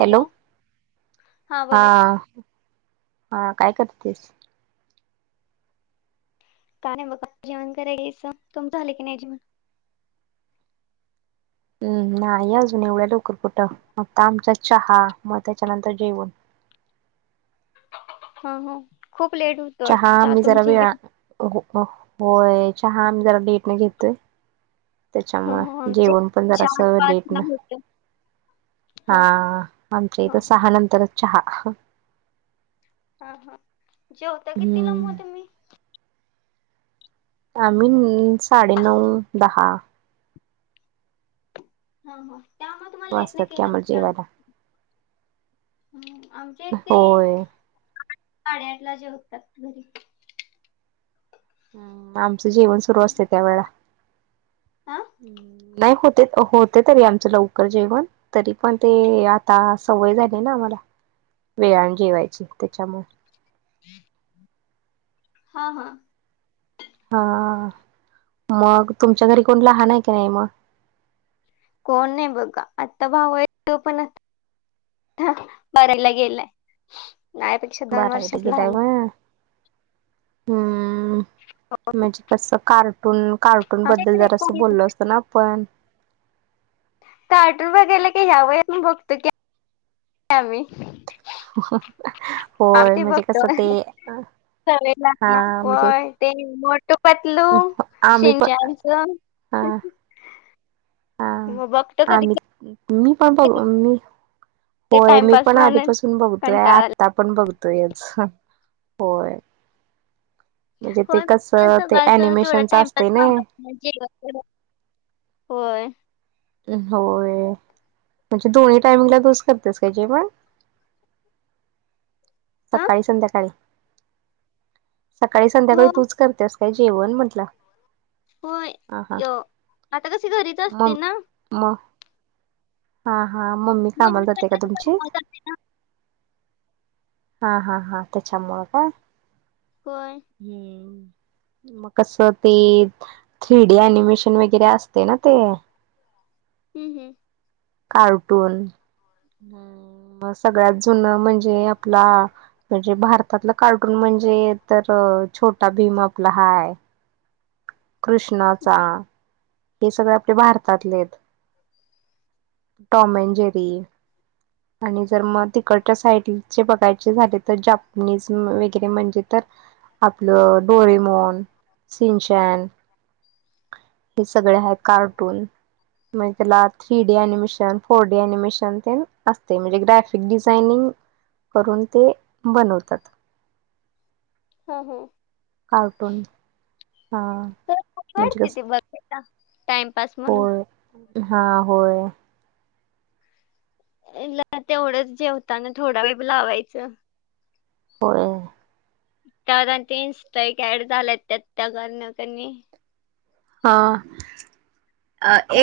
Hello. हा हा काय करतेस? काय नाही बघा जेवण करायले तुमच झालं की नाही जेवण? हम्म. नाही अजून, एवढ्या लवकर कुठं आत्ता आमच्यात चहा मग त्याच्यानंतर जेवण. हा हा खूप लेट होत चहा आम्ही जरा वेळा हो हो होय चहा आम्ही जरा लेटने घेतोय. हा त्याच्यामुळ हो आमचे जेवण पण चार जरासं पाच लेट ला न होत हा आमच्या हा इथ सहा नंतरच चहा. हा हा जेवता कितीला हम्म म तुम्ही? आम्ही साडे नऊ दहा. हा हा. त्यामुळे तुम्हाला लेट नाही वाजत्यात की केलं आम्हाला तर चालत जेवायला. हम्म आमच्या इथे होय साडेआठ ला जेवतात घरी. हम्म. आम आमचं जेवण सुरू असतंय त्यावेळेला हा हम्म नाही होतंय होत तंय तरी आमचं लवकर जेवण तरी पण ते आता सवय झालेय ना आम्हाला. वेळाण जेवायची त्याच्यामुळे. ह हा हा हा मग तुमच्या घरी कोण लहान आहे काय मग? कोण नाही बघा आता भाऊ आहे तो पण हं बारावीला गेलाय. माझ्यापेक्षा दोन बारावीला वर्षांन गेलाय लहान आहे. व्हय हम्म म्हणजे कस कार्टून कार्ट र्टून आमच्या बद्दल इकडे कोण जरासं येतं? बोललो असतो ना आपण. कार्टून बघायला की ह्या वयात पण बघतोय की आम्ही. हं हं. आ ते बघतोय सवय हा लागल्या म्हणजे होय. ते मोटू पतलू, आम्ही पण शिंच्यानचं हा कधी आम्ही मी पण बघ कधी मी ते होय मी टाइमपास पण म्हणून आधीपासून बघतोय कंटाळा आला आत्ता पण बघतोयच हं होय. म्हणजे ते होय म कसं ते सकाळच तेवढा अनिमेशनच असते टाइमपास ना काम म जेवण करत. होय. होय म्हणजे दोन्ही टाइमिंगला तुचं करत्यास काय जेवण. हा सकाळी संध्याकाळी. सकाळी संध्याकाळी हो तूच करत्यास काय जेवण म्हंटलं? होय य आता कसे घरीच असते ना. म हा हा मम्मी कामाला पण जात्या काय कसं तुमची? [unintelligible] हा हा हा त्याच्यामुळ काय. होय हम्म मग कसं ते थ्रीडी अनिमेशन वगैरे असते ना ते. [inaudible] हम्.. हम्.. कार्टून अ म सगळ्यात जुनं म्हणजे. [unintelligible] [inaudible] ह म्हणजे भारतातला कार्टून म्हणजे, तर छोटा भीम आपला हाय. कृष्णाचा. हे सगळे आपले भारतातले आहेत. टॉम [inaudible] अन जेरी. [inaudible] आणि जर मग तिकडच्या साईडचे बघायचे झाले. तर जापनीज वगैरे म्हणजे तर आपलं डोरेमोन, सिंचन. हे सगळे आहे कार्टून. मग त्याला three D [inaudible] animation four D [inaudible] animation ते असते म्हणजे. ग्राफिक डिझाइनिंग करून ते बनवतात. हा. हा. कार्टून. हा [inaudible] तर [inaudible] म्हणजे वाडते कसं ते बघ टाइमपास म्हणून. होय हा होय. [inaudible] ल तेवढंच जेवताना थोडा वेब लावायचं. [inaudible] हो त्या आणि [inaudible] ते इं्स्टा एक ऍड झाल्यात त्यात त्या कारण [inaudible] कणी हा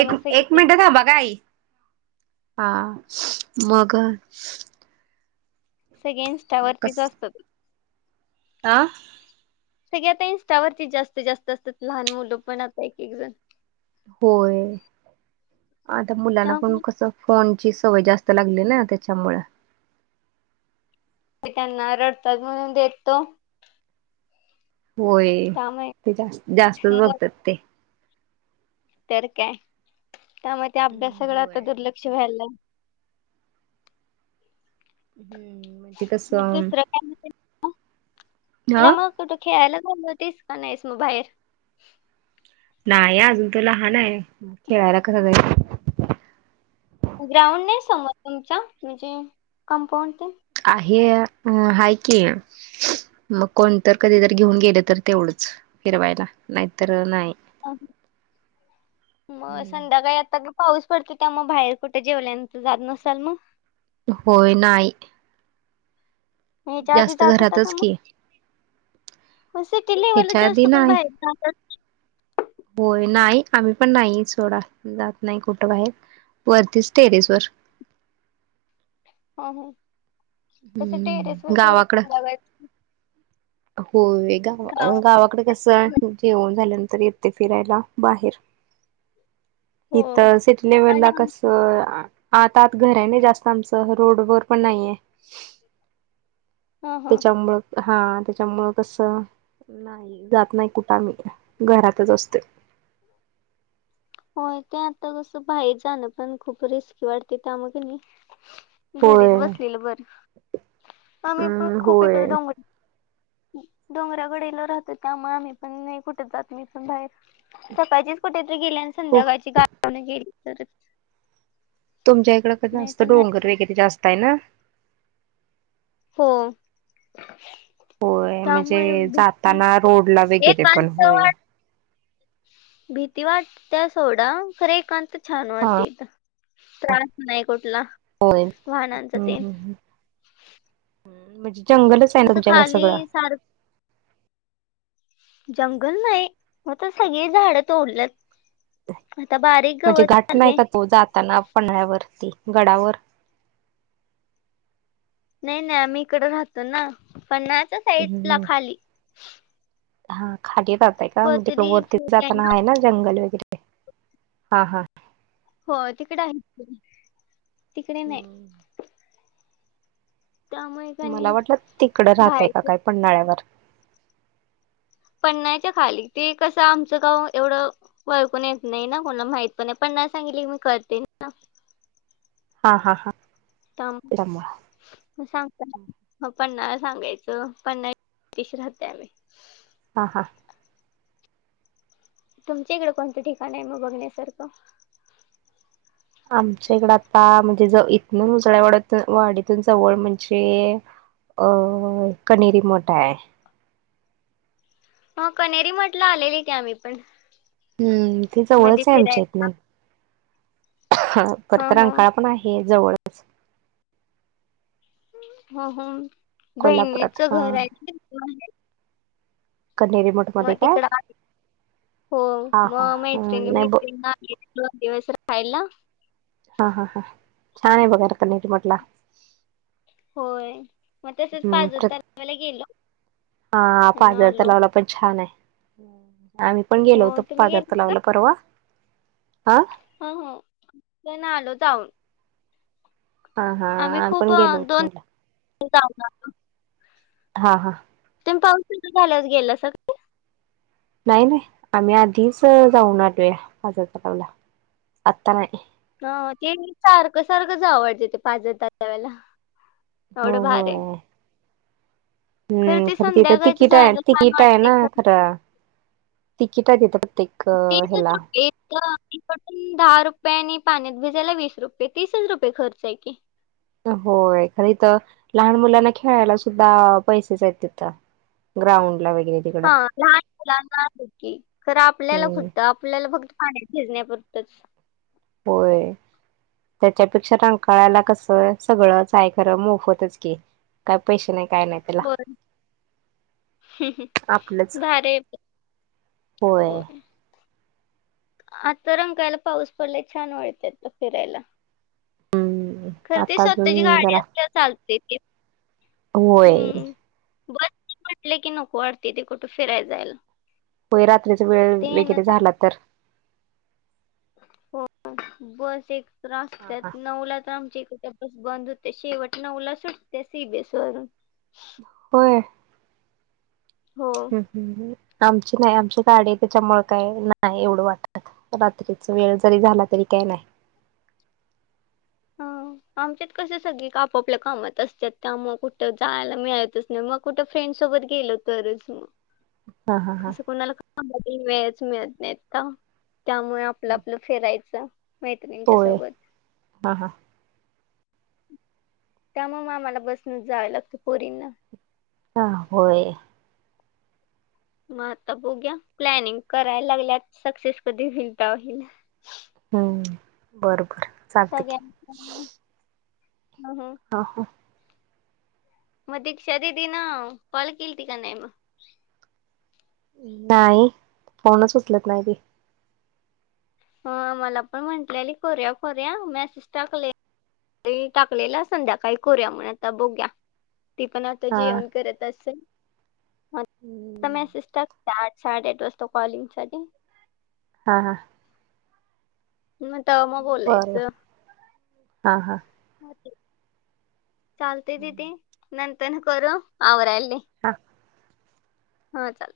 एक, एक सगळे मिनट [inaudible] का बाकी [inaudible] का हा मग. सगळे इन्स्टा वरतीच असतात. आं. सग आता इन्स्टावरती जास्तीत जास्त असतात. लहान मुलं पण आता एक, एक जण. होय, आता मुलांना पण त्यामुळे कसं फोनची सवय जास्त लागली ना त्याच्यामुळे. ते त्यांना रडतात म्हणून [inaudible] देत तो होय, त्यामुळे ते जास्त जास्तच मग बघतात. ते तर काय, त्यामुळे त्या हम्म अभ्यासागळं होय आता दुर्लक्ष व्हायला. हम्म [inaudible] म्ज कस. मग त्याला मग कुठं खेळायला [inaudible] झातीस का नाहीस मग बाहेर. नाही अजून त लहान आहे. खेळायला कसं जाय. ग्राउंड नाही समोर तुमचा म्हणजे कंपाऊंड ते. आहे. अ आहे की. मग कोणत [inaudible] कधी जर घेऊन गेले तर तेवढंच फिरवायला नाहीतर नाही. मग संध्याकाळी आता पाऊस पडतो त्या [inaudible] मग बाहेर कुठे जेवल्यानंत जात नसाल मग. होय नाही. मीजाधी जास्त जात होता का घरातच मग. की [inaudible] असं की लेवल ह्याच्या आधी जास्त कोण नाही बाहेर [inaudible] होय नाही आम्ही पण नाही सोडा, जात नाही कुठं बाहेर वरतीच टेरेस वर ह कसं टेरेस हम्म वर [inaudible] गावाकडं डव होय गाव गावात गावाकडे कस जेवन झाल्यानंतर येते फिरायला बाहेर. हो इथं सिटी लेवल आणि ला कसं? आत आत घर आहे नाही जास्त आमचं, रोड वर पण नाहीये हा हा त्याच्यामुळं हा, त्याच्यामुळं कसं जात नाही कुठं आम्ही घरातचं असते. होय, ते आता कसं बाहेर जाणं पण खूप रिस्की वाटते त्यामुळं किनी घरीच होय बसलेलं बरं. अ आम्ही पण खूप होय इकडे डोंगर डोंगराकडेला राहतो. त्यामुळे आम्ही पण नाही कुठे जात, मी पण बाहेर. सकाळचीच कुठेतरी गेली आणि हो संध्याकाळची गाडीवरून गेली तरच तुमच्या इकडं कसं असतं, डोंगर वगैरे जास्त आहे ना? हो. होय त्यामुळे म्हणजे भी- जाताना रोडला एक वगैरे पण, होय. माणसं भीती वाटत्या सोडा, खरं एकांत छान हा वाटते इथं. त्रास नाही कुठला, वाहनांचा तेन. ह म्हणजे जंगलच आहे, कसं तुमच्याकडे खाली सगळं. सार जंगल नाही, मात्र सगळी झाडं तोडल्यात. आता बारीक गवत आले. हो जाताना पन्हाळ्यावरती गडावर नाही ना. आम्ही इकडं राहतो ना, पन्हाळ्याच्या साईड ला हम्म खाली. हा खाली रहाताय का? मग तिकडं वरती जाता आहे ना, जंगल वगैरे. हा हा. हो तिकडं आहे तिकडे नाही हम्म. त्यामुळे मला कणी वाटलं तिकडं राहताय का बाहेर काय? पन्हाळ्यावर? पन्हाळ्याच्या खाली, ते कसं आमचं गाव एवढं वळकून येत नाही ना, कोणाला माहित पण नाही. पन्हाळा सांगितले की मग कळतंय. हा हा हा. थांब. त्यामुळ मग सांगताना पन्हाळा सांगायचं, पन्हाळ्या... थ्याशी राहते आम्ही. हां हां. तुमच्या इकडे, कोणतं ठिकाण आहे मग बघण्यासारखं? आमच्या इकडं आता म्हणजे ज इथनं, उजळ्याईवाड्यात वाडीतून जवळ म्हणजे अ कणेरी मठ आहे. मग कणेरी मठला, आलेले की आम्हीपण. हम्म. ते जवळच आहे, आमच्या इथनं. हो परत हो रंकाळा पण आहे जवळच. हं हं, कोल्हापुरात बहिणीचं हा घर आहे [unintelligible] कणेरी मठ मध्ये मग काय तिकडं आले...... हो, हा हा मग मैत्रिणी नाही ब मैत्रिणी आले दोन दिवस राहिला हा हा हा. छान आहे बघायला, कणेरी मठला. होय मग तसंच हम्म पाजर प्र तलावाला गेलो, हा अन् मग पाझर आलो. तलावला पण छान आहे. आम्ही पण हो गेलो होतो तुम्ही पाजर गेले तलावला परवा. आ? हं हं, पण आलो जाऊन. हा हा. आम्ही खूप पण गेलो अं, होतो दोन म्हणलं. [unintelligible] हा हा. तुम्ही पाऊस सुरू झाल्यास गेला असतसा की? नाही, नाही आम्ही आधीस जाऊन आलोय पाझर तलावाला आता नाही. हा तेनी सारखं, सारखंच जाव वाटतय ते पाझरतलावाला हो एवढं भार आहे. होय हम्म, ते खरं तिथं संध्याकाळचं तिकीट आहे जायला छान तिकीट आहे वाटते ना खरं. तिकीट आहे तिथ प्रत्येक तिसच ह्याला रुपये इकडून दहा रुपये आणि पाण्यात भिजायला वीस रुपये तीसच रुपये खर्च आहे की. होय खर इथ लहान मुलांना खेळायला सुद्धा पैसेच आहेत तिथं. ग्राउंड ला वगैरे तिकडं हा लहान मुलांना हायत की खरं आपल्याला हम्म कुठ आपल्याला फक्त आणि भिजण्यापुरतच. होय. त्याच्यापेक्षा रंकाळ्याला कसं सगळंच आहे खरं मोफतच की. काय पैसे नाही काय नाही. त्याला होय आपलंच [inaudible] भारी ये ते. होय. आता रंकाळ्याला पाऊस पडलाय छान वाटत फिरायला. हम्म खर ते आता स्वतःची अजून गाडी जरा असल्यावर चालतय की. होय. बसनी म्हटले की नको वाटतय तेे कुठे फिराय जायला. होई रात्रीचा वेळ ते ना वगैरे झाला तर. हो बस एक तर [unintelligible] हा हा असत्यात नऊला तर आमच्या इकड बंद होते शेवट नउला सुटते सी बि एस वरून. होय. हो. हम्म आमची नाही आमची गाडी त्याच्यामुळे काय नाही एवढं वाटत. रात्रीचा वेळ जरी झाला तरी काही नाही. हा ह [inaudible] आमच्यात कसे सगळे आप आपल्या कामात असतात त्यामुळ कुठे जायला मिळत. मग कुठे फ्रेंड सोबत गेल तरच मग. हा हा हा कस कोणाला [unintelligible] वेळच मिळत नाहीत का त्यामुळे आपलं आपलं फिरायचं मैत्रिणींच्या होय सोबत. हा हां. त्यामुळं मग आम्हाला बसनच जावं लागतं पोरींना. हा होय. मग आता बघुया प्लॅनिंग करायला लागल्या सक्सेस कधी होईन तवा हुइल. हम्म, बरोबर. सगळ्यां [unintelligible] हम्म, हम्म. ह हो. [unintelligible] मग दिक्षा दिदी ना काॅल केल ती का नाही म? नाही फोणच उचलत नाही ती. ह मला पण म्हटली कोऱ्या कोऱ्या मॅसेज टाकले. तिनी टाकलेलं संध्याकाळी करूया म्हण आता बघुया. ती पणं आंता हा जेवणं करतं असेल मि सात साडेआठ वाजतां कॉलिंग साठी हां हां मं तरं मंग बर बर बोलायचं हा हा हो चालतेय तीदी नंतर करूं आवरांयलाली हां हां आंता